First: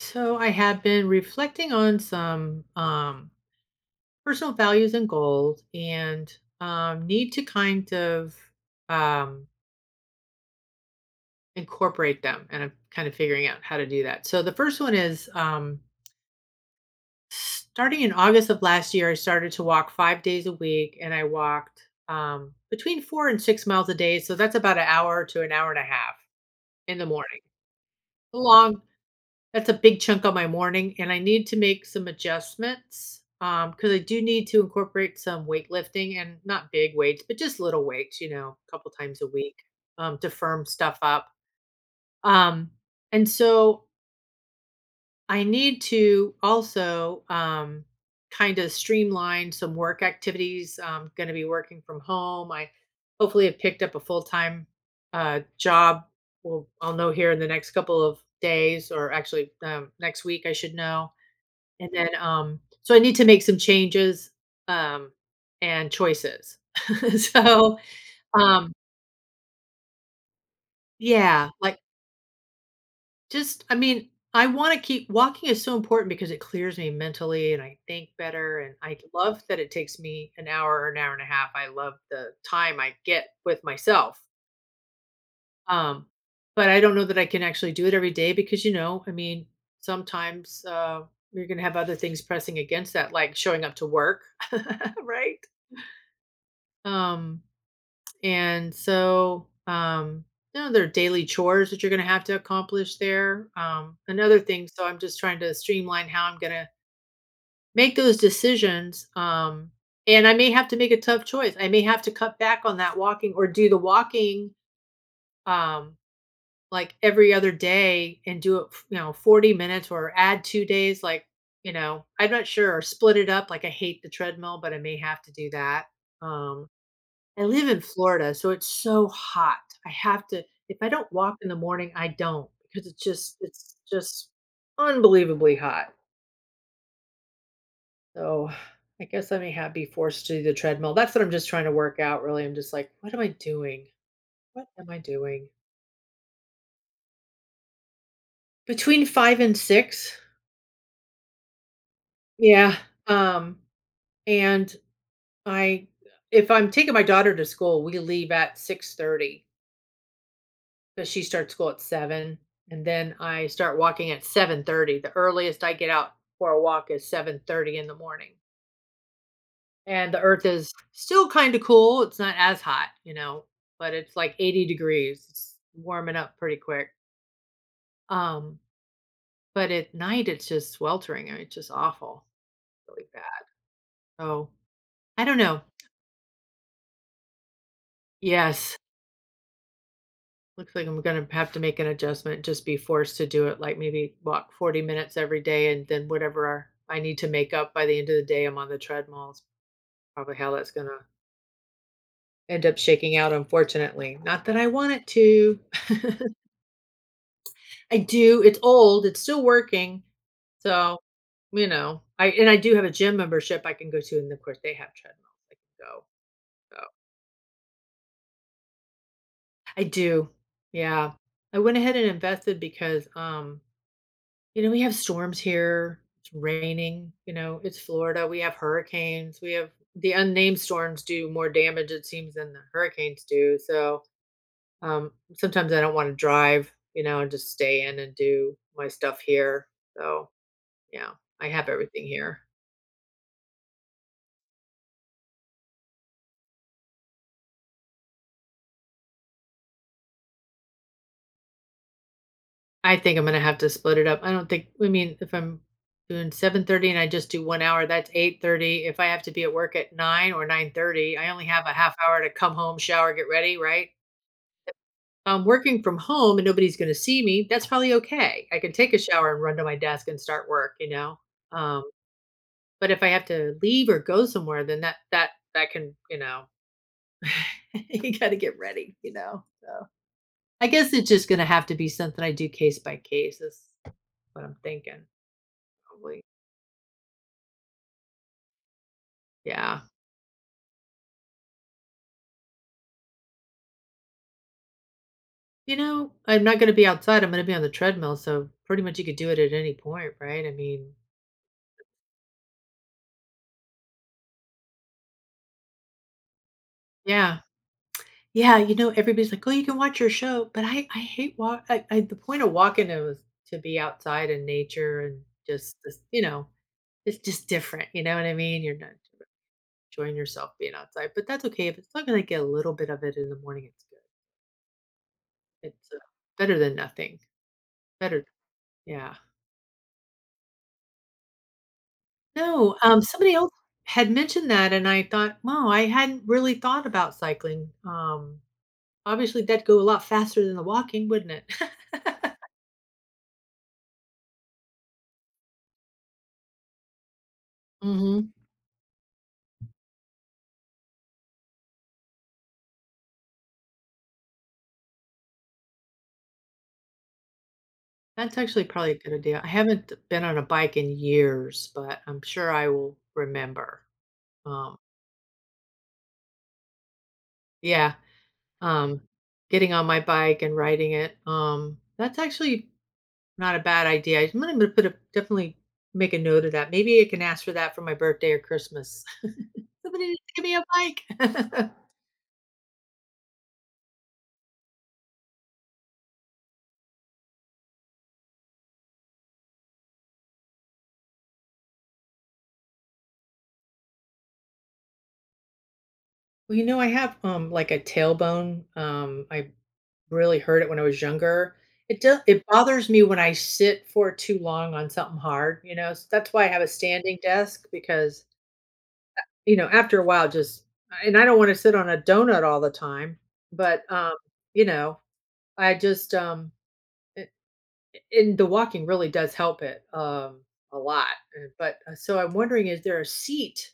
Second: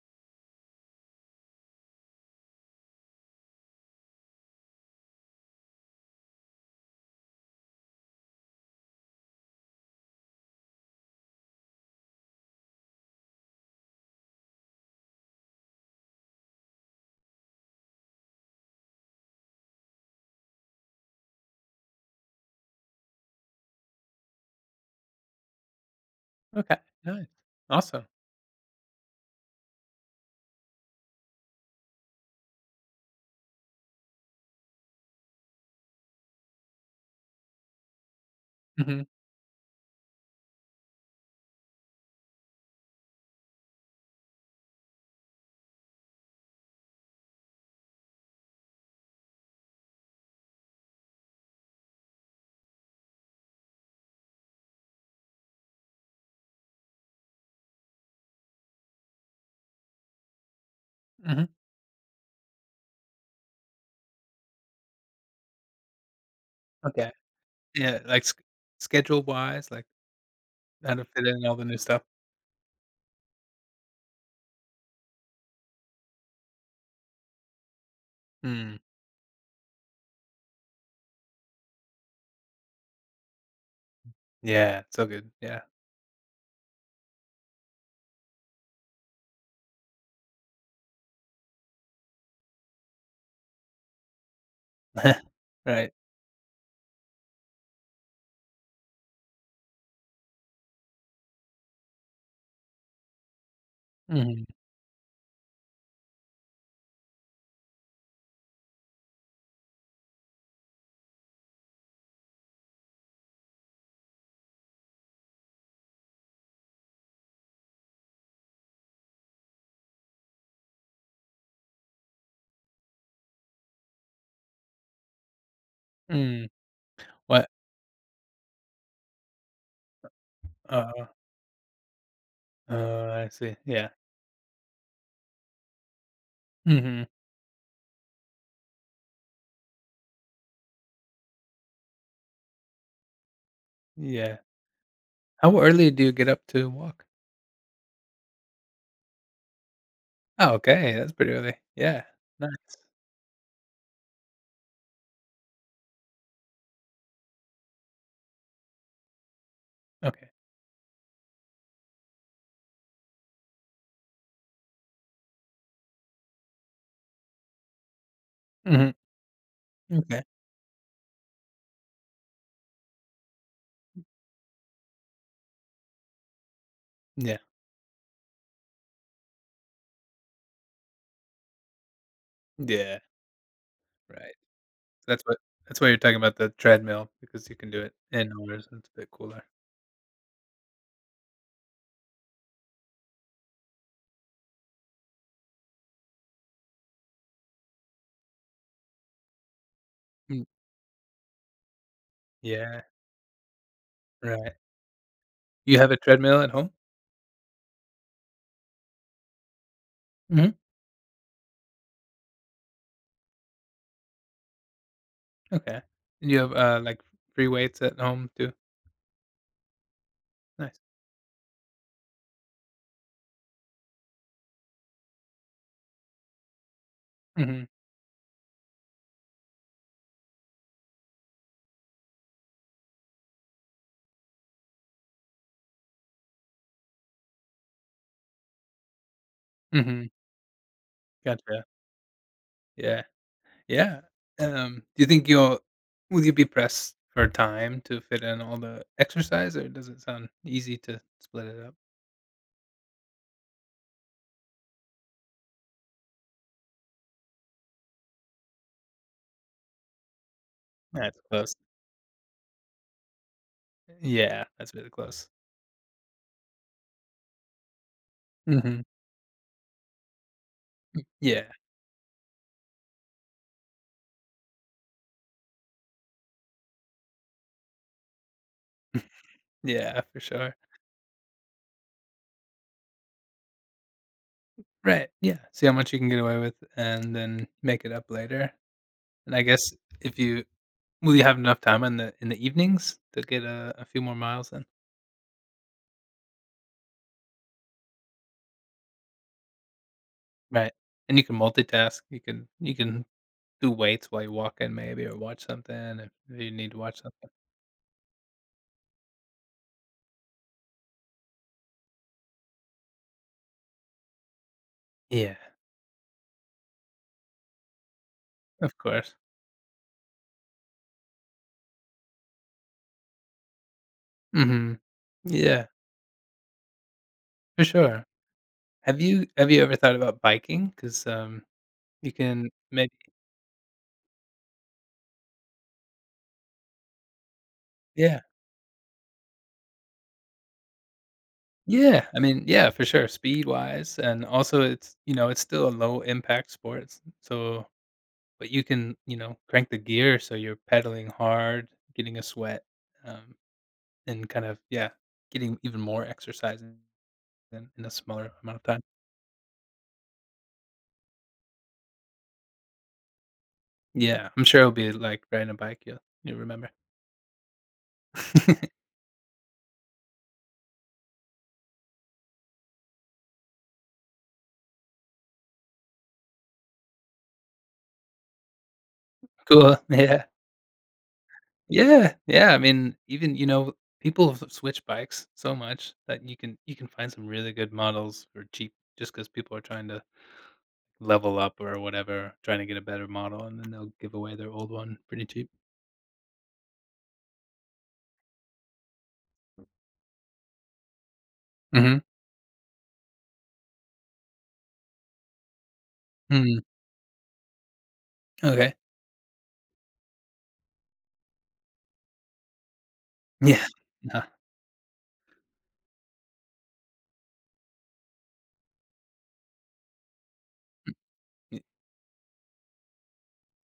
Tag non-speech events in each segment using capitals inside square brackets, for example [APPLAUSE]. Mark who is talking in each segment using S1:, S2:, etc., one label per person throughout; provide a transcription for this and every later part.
S1: So I have been reflecting on some personal values and goals, and need to kind of um, incorporate them. And I'm kind of figuring out how to do that. So the first one is, starting in August of last year, I started to walk 5 days a week, and I walked between 4 and 6 miles a day. So that's about an hour to an hour and a half
S2: Okay,
S1: in the
S2: nice.
S1: morning.
S2: Awesome.
S1: Long That's a big chunk of my morning, and I need to make some adjustments, because I do need to incorporate some weightlifting, and not big weights, but just little weights, you know, a couple
S2: Mhm,
S1: times a week, to firm stuff up. Um, and so I need to also, kind of streamline some work activities. I'm gonna be working from home. I hopefully have picked up a full-time, job. Well, I'll know here in the next couple of days, or actually, next week, I should know.
S2: mhm.
S1: And then, so I need to make some changes, um, and choices. [LAUGHS]
S2: Okay.
S1: So,
S2: Yeah, like,
S1: um
S2: schedule-wise, like, how to fit in
S1: Yeah,
S2: all the new
S1: like,
S2: stuff.
S1: just I mean, I wanna keep walking is so important because it clears me mentally, and I think better, and
S2: Mm,
S1: I love that it takes me an hour or an hour and a half. I love the time I get with myself.
S2: yeah, so good, yeah.
S1: Um, but I don't know that I can actually do it every day because, I mean, sometimes, you're gonna have other things pressing against that, like showing up to work, [LAUGHS]
S2: [LAUGHS]
S1: right?
S2: Right.
S1: Um And so, there are daily chores that you're going to have to accomplish there. Another
S2: Mhm,
S1: thing, so I'm just trying to streamline how I'm going to make those decisions. And I may have to make a tough choice. I may have to cut back on that walking, or do the walking um, like every other day, and do it, 40 minutes, or add 2 days. Like, I'm not sure, or split it up. Like, I hate the treadmill, but I may have to do that.
S2: mm.
S1: Um, I
S2: What
S1: live in Florida, so it's so hot. I have to if I
S2: uh,
S1: don't walk in the morning, I don't, because it's
S2: oh, I
S1: just
S2: see,
S1: it's
S2: yeah.
S1: just unbelievably hot.
S2: Mhm,
S1: So I guess I may have be forced to do the treadmill. That's what I'm just trying to work out, really. I'm just like, what am I doing?
S2: yeah.
S1: What am I doing?
S2: How early do you get up to walk?
S1: Between 5 and 6.
S2: Oh, okay, that's pretty early. Yeah, nice.
S1: Yeah. Um and I if I'm taking my daughter to school, we leave at 6:30.
S2: Okay.
S1: 'Cause she starts school at seven, and then I start walking at 7:30. The earliest I get out for a walk is 7:30 in the morning,
S2: Mhm,
S1: and the
S2: okay.
S1: earth is still kinda cool, it's not as hot, but it's like 80 degrees, it's warming up pretty quick,
S2: Yeah,
S1: um, but at night, it's just sweltering, I mean, it's just awful,
S2: yeah,
S1: really bad.
S2: right.
S1: So,
S2: That's
S1: I
S2: what
S1: don't know.
S2: that's why you're talking about the treadmill because you can do it indoors,
S1: Yes.
S2: and it's a bit cooler.
S1: Looks like I'm gonna have to make an adjustment, just be forced to do it, like maybe walk 40 minutes every day, and then whatever I need to make up by the end of the day, I'm on the treadmill. It's probably
S2: Mm,
S1: how that's gonna end up
S2: yeah,
S1: shaking out, unfortunately. Not
S2: right.
S1: that I want it to.
S2: You have a treadmill at home?
S1: [LAUGHS] I do. It's old. It's still working.
S2: Mhm,
S1: So, I do have a gym membership I can go to, and of course they have treadmills I
S2: okay.
S1: can go.
S2: And you have,
S1: So
S2: like, free weights at home too?
S1: I do.
S2: Nice.
S1: Yeah. I went ahead and invested because we have storms here. It's raining. You know,
S2: Mhm,
S1: it's Florida. We have hurricanes. We have the unnamed storms do more damage, it seems, than the hurricanes do. So sometimes I don't want to drive, and just stay in and do my stuff here.
S2: mhm,
S1: So, yeah, I
S2: gotcha.
S1: have everything here.
S2: Yeah, yeah. Do you think you'll will you be pressed for time to fit in all the exercise, or does it sound easy to split it up?
S1: I think I'm going to have to split it up. I don't think, I mean, if I'm doing 7:30 and I just do one hour, that's 8:30. If I have to be at work at 9 or 9:30,
S2: That's
S1: I only
S2: close.
S1: have a half hour to come home, shower, get ready, right?
S2: Yeah, that's really close.
S1: I'm working from home, and nobody's gonna see me, that's probably okay. I can
S2: Mhm.
S1: take a shower and run to my desk and start work, you know?
S2: Yeah,
S1: Um, but if I have to leave or go somewhere, then that can, [LAUGHS] you gotta get ready, you know? So
S2: yeah, for sure.
S1: I guess it's just gonna have to be something I do case by case, is what I'm thinking,
S2: Right, yeah. See how much you can get
S1: probably.
S2: away with and then make it up later. And I guess
S1: Yeah.
S2: if you will you have enough time in the evenings to get a few more miles in?
S1: You know, I'm not gonna be outside, I'm gonna be on the treadmill, so pretty much you could do it at any point, right? I
S2: Right,
S1: mean,
S2: and you can multitask, you can do weights while you walk in maybe or watch something if you need to watch something.
S1: yeah. Yeah, everybody's like, "Oh, you can watch your show," but I hate walk I the point of walking it to be outside in nature and
S2: Yeah,
S1: just this, it's just different, you know what I mean?
S2: of
S1: You're not
S2: course.
S1: enjoying yourself being outside, but that's okay. If it's not gonna get a little bit of it in the morning, it's good.
S2: Mhm. Yeah,
S1: It's better than nothing.
S2: for sure.
S1: Better
S2: Have
S1: Yeah.
S2: you have you ever thought about biking? Because you can
S1: No,
S2: maybe.
S1: somebody else had mentioned that, and I thought, "Wow, I hadn't really thought about cycling."
S2: Yeah,
S1: Obviously that'd go a lot faster than the walking, wouldn't it?
S2: yeah,
S1: [LAUGHS]
S2: I mean, yeah, for sure, speed-wise, and also it's, you know, it's still a low impact sport, so.
S1: Mhm.
S2: But you can, you know, crank the gear so you're pedaling hard, getting a sweat, um, and kind of yeah, getting even more exercise in in a smaller
S1: That's
S2: amount of
S1: actually
S2: time.
S1: probably a good idea. I haven't been on a bike in years, but I'm sure I will remember.
S2: Yeah, I'm sure it'll
S1: Um,
S2: be like riding a bike, you'll you remember.
S1: yeah,
S2: [LAUGHS]
S1: um, getting on my bike and riding it. That's actually not a bad idea. I'm going to put a definitely make a note of that. Maybe I can ask for that for my birthday or Christmas.
S2: Cool,
S1: [LAUGHS] Somebody needs
S2: yeah.
S1: to give me a bike. [LAUGHS]
S2: Yeah, yeah, I mean, even, you know, people have switched bikes so much that you can find some really good models for cheap just because people are trying to level up or whatever, trying to get a better model, and then they'll give away their old one pretty cheap.
S1: Well, I have, like, a tailbone, I really hurt it when I was younger.
S2: Mhm.
S1: It does. It bothers me when I sit for too long on something hard, so that's why I
S2: Mm.
S1: have a standing desk, because,
S2: Okay.
S1: after a while, just and I don't wanna sit on a donut all the time,
S2: Yeah.
S1: but,
S2: Uh,
S1: you know, I just, a and the walking really does help it, a lot,
S2: y
S1: but, so I'm wondering, is there a seat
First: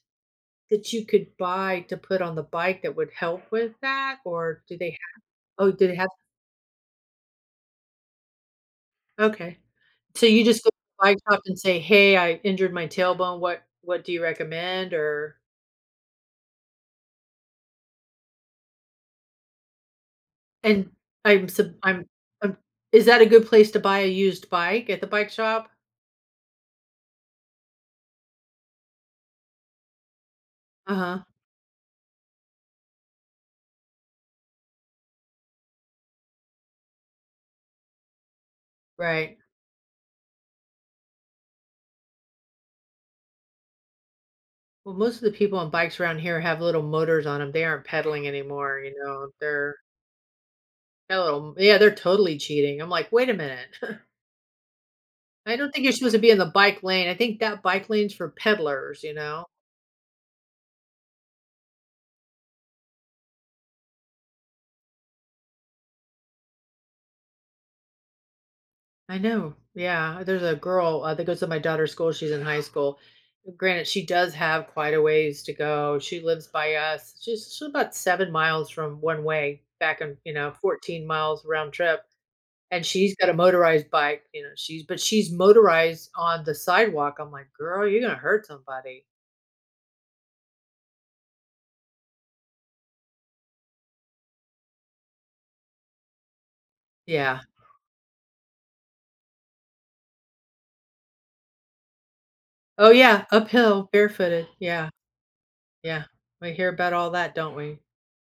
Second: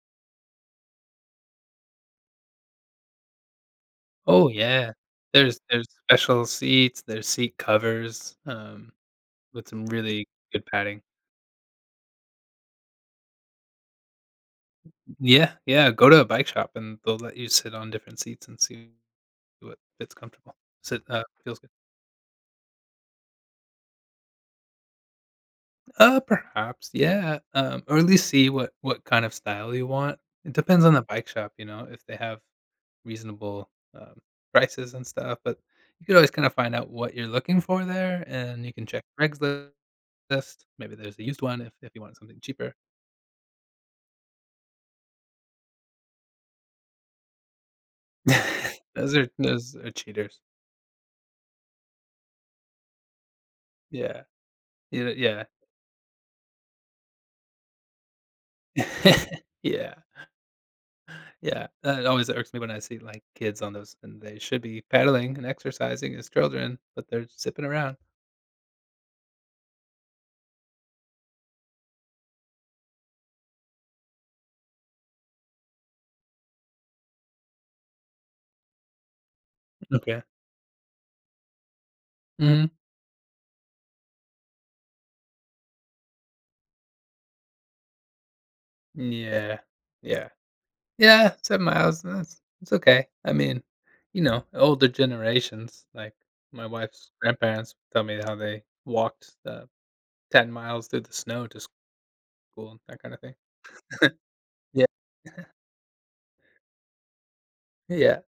S1: that you could buy to put on the bike that would help with that,
S2: Oh,
S1: or do
S2: yeah.
S1: they
S2: There's
S1: Oh,
S2: there's
S1: did it have
S2: special seats, there's seat covers,
S1: okay.
S2: with some
S1: So
S2: really
S1: you just
S2: good
S1: go to
S2: padding.
S1: the bike shop and say, "Hey, I injured my tailbone. What do you recommend?" Or
S2: Yeah, yeah, go to a bike shop, and they'll let you sit on different seats and see what fits comfortable.
S1: and
S2: Sit
S1: I'm
S2: feels good.
S1: sub I'm is that a good place to buy a used bike at the bike shop?
S2: Perhaps, yeah, or at least see what kind of style you want. It depends on the
S1: Uh-huh.
S2: bike shop, you know, if they have reasonable, um, prices and stuff, but you could always kinda find out what you're looking for there, and you can check
S1: Right.
S2: regs exist. Maybe there's a used one if you want something cheaper.
S1: Well, most of the people on bikes around here have little motors on them. They aren't pedaling anymore, you
S2: [LAUGHS]
S1: know. They're
S2: Those are cheaters.
S1: got a little yeah, they're totally cheating. I'm like, "Wait a minute.
S2: Yeah. Yeah, yeah.
S1: [LAUGHS] I don't think you're supposed to be in the bike lane. I think that bike lane's for peddlers, you
S2: [LAUGHS]
S1: know."
S2: Yeah, yeah. That always irks me when I see, like, kids on those, and they should be paddling and exercising as children, but they're zipping around.
S1: I know. Yeah. There's a girl that goes to my daughter's school. She's in high school. Granted, she does have quite a ways to go. She lives by us. She's about 7 miles from one way back, and,
S2: Okay.
S1: 14 miles round trip.
S2: Mhm.
S1: And she's got a motorized bike, but she's motorized on the sidewalk. I'm like, girl, you're going to hurt somebody.
S2: Yeah. Yeah. Yeah, 7 miles, that's it's okay. I mean, you know, older generations, like, my wife's
S1: Yeah.
S2: grandparents tell me how they walked, 10 miles through the snow to school, and
S1: Oh,
S2: that kinda
S1: yeah.
S2: thing.
S1: Uphill,
S2: [LAUGHS]
S1: barefooted. Yeah. Yeah. We hear about all that, don't we?
S2: Yeah.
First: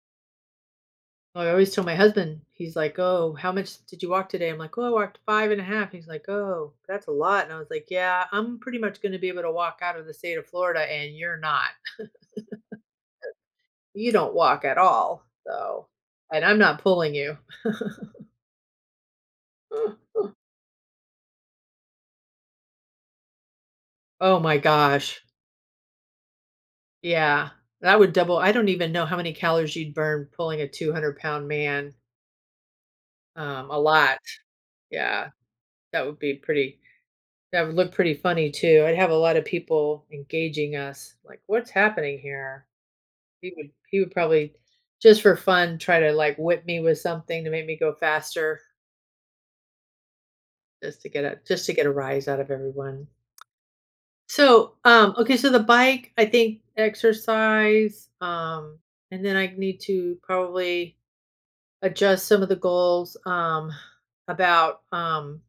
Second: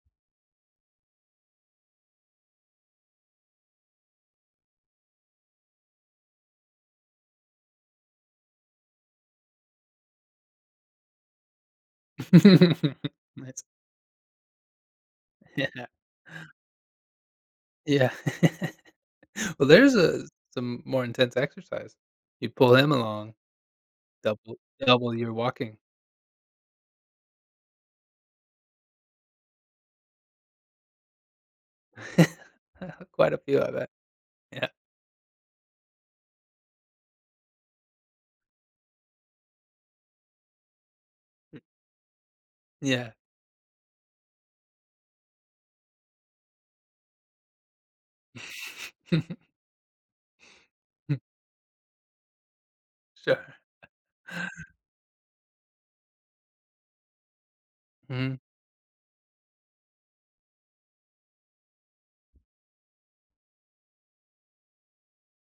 S1: I always tell my husband, he's like, "Oh, how much did you walk today?" I'm like, "Oh, I walked 5.5." He's like, "Oh, that's a lot." And I was like, "Yeah, I'm pretty much going to be able to walk out of the state of Florida, and you're not.
S2: [LAUGHS] Nice.
S1: You don't walk at all,
S2: Yeah,
S1: so, and I'm not pulling you."
S2: yeah. [LAUGHS] Well, there's a
S1: [LAUGHS]
S2: some more intense exercise. You pull him along,
S1: Oh my
S2: double double
S1: gosh,
S2: your walking.
S1: yeah, that would double. I don't even know how many calories you'd burn pulling a 200 pound man.
S2: [LAUGHS] Quite a few, I
S1: A
S2: bet.
S1: lot.
S2: Yeah,
S1: Yeah, that would be pretty. That would look pretty funny too. I'd have a lot of people engaging us, like, "What's happening here?"
S2: yeah.
S1: He would probably, just for fun, try to, like, whip me with something to make me go faster,
S2: [LAUGHS]
S1: just to get a rise out of everyone.
S2: Sure.
S1: So, okay, so the bike, I think exercise,
S2: Mhm,
S1: and then I need to probably adjust some of the goals, about,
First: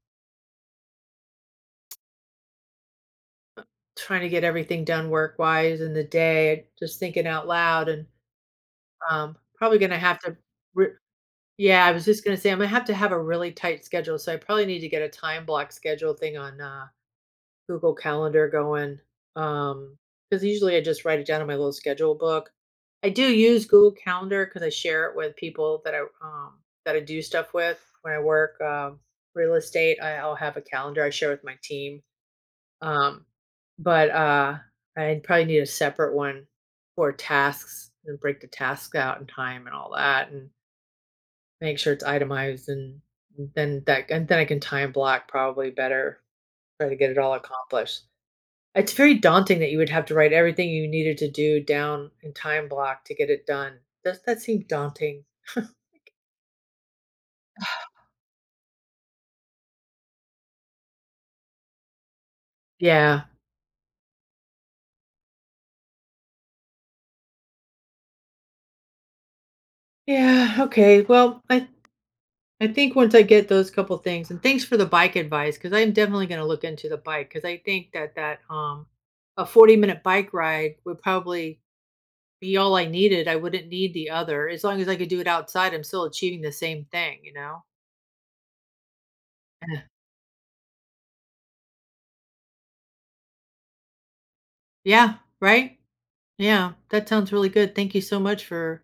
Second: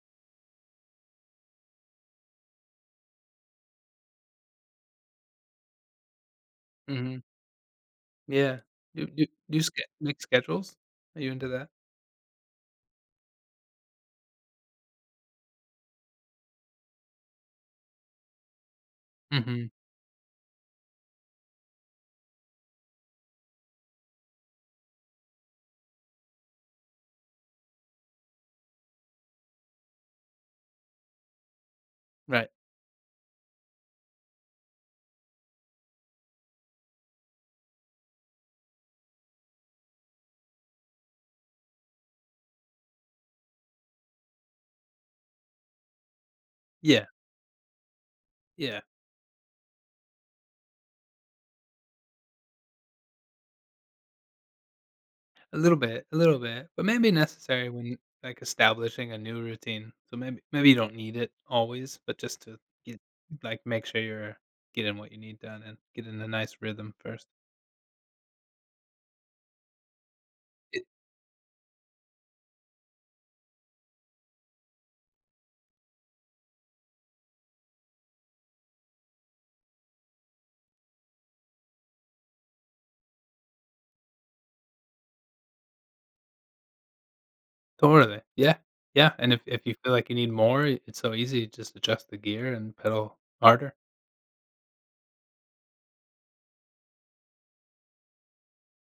S1: trying to get everything done work-wise in the day, just
S2: mhm,
S1: thinking out loud, and,
S2: yeah. Do do do you sch
S1: probably gonna have
S2: make
S1: to
S2: schedules? Are you into that?
S1: Yeah, I was just gonna say, I'm gonna have to have a really tight schedule, so I probably need to get a time block schedule thing on, Google Calendar going.
S2: Mhm,
S1: Um, Because usually I just write it down in my little schedule book. I do use Google Calendar because I share it with people that I do stuff with. When I work, real estate, I'll have a calendar I share with my team,
S2: right.
S1: um, but, I probably need a separate one for tasks, and break the tasks out in time and all that, and make sure it's itemized, and then that and then I can time block probably better, try to
S2: Yeah,
S1: get it all accomplished.
S2: yeah.
S1: It's very daunting that you would have to write everything you needed to do down in time block to get it done. Does that seem daunting? [LAUGHS]
S2: A little bit, but maybe necessary when, like, establishing a new routine. So maybe maybe you don't need it always, but just to get
S1: Yeah.
S2: like, make sure you're getting what you need done and get in a nice rhythm first.
S1: Yeah,
S2: It
S1: okay. Well, I think once I get those couple things, and thanks for the bike advice, because 'cause I'm definitely gonna look into the bike, because I think that a 40-minute bike ride would probably be all I needed, I wouldn't need the other. As long as I could do it outside, I'm still achieving the same thing, you know?
S2: totally. Yeah. Yeah, and if you
S1: Yeah.
S2: feel like you need more, it's so easy, just adjust the gear and pedal harder.
S1: Yeah, right? Yeah, that sounds really good. Thank you so much for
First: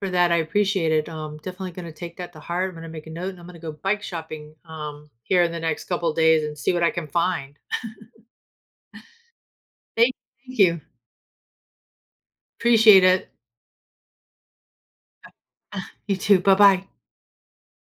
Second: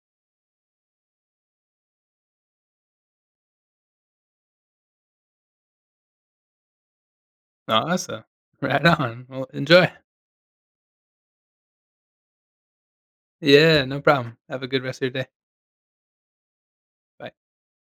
S1: for that. I appreciate it. Definitely going to take that to heart. I'm going to make a note, and I'm going to go bike shopping here in the next couple of days and see what I can find.
S2: Awesome. [LAUGHS] Right on. Well, enjoy.
S1: Thank, thank you. Appreciate it.
S2: Yeah, no problem. Have a good rest of your day.
S1: [LAUGHS] You too. Bye-bye.
S2: Bye.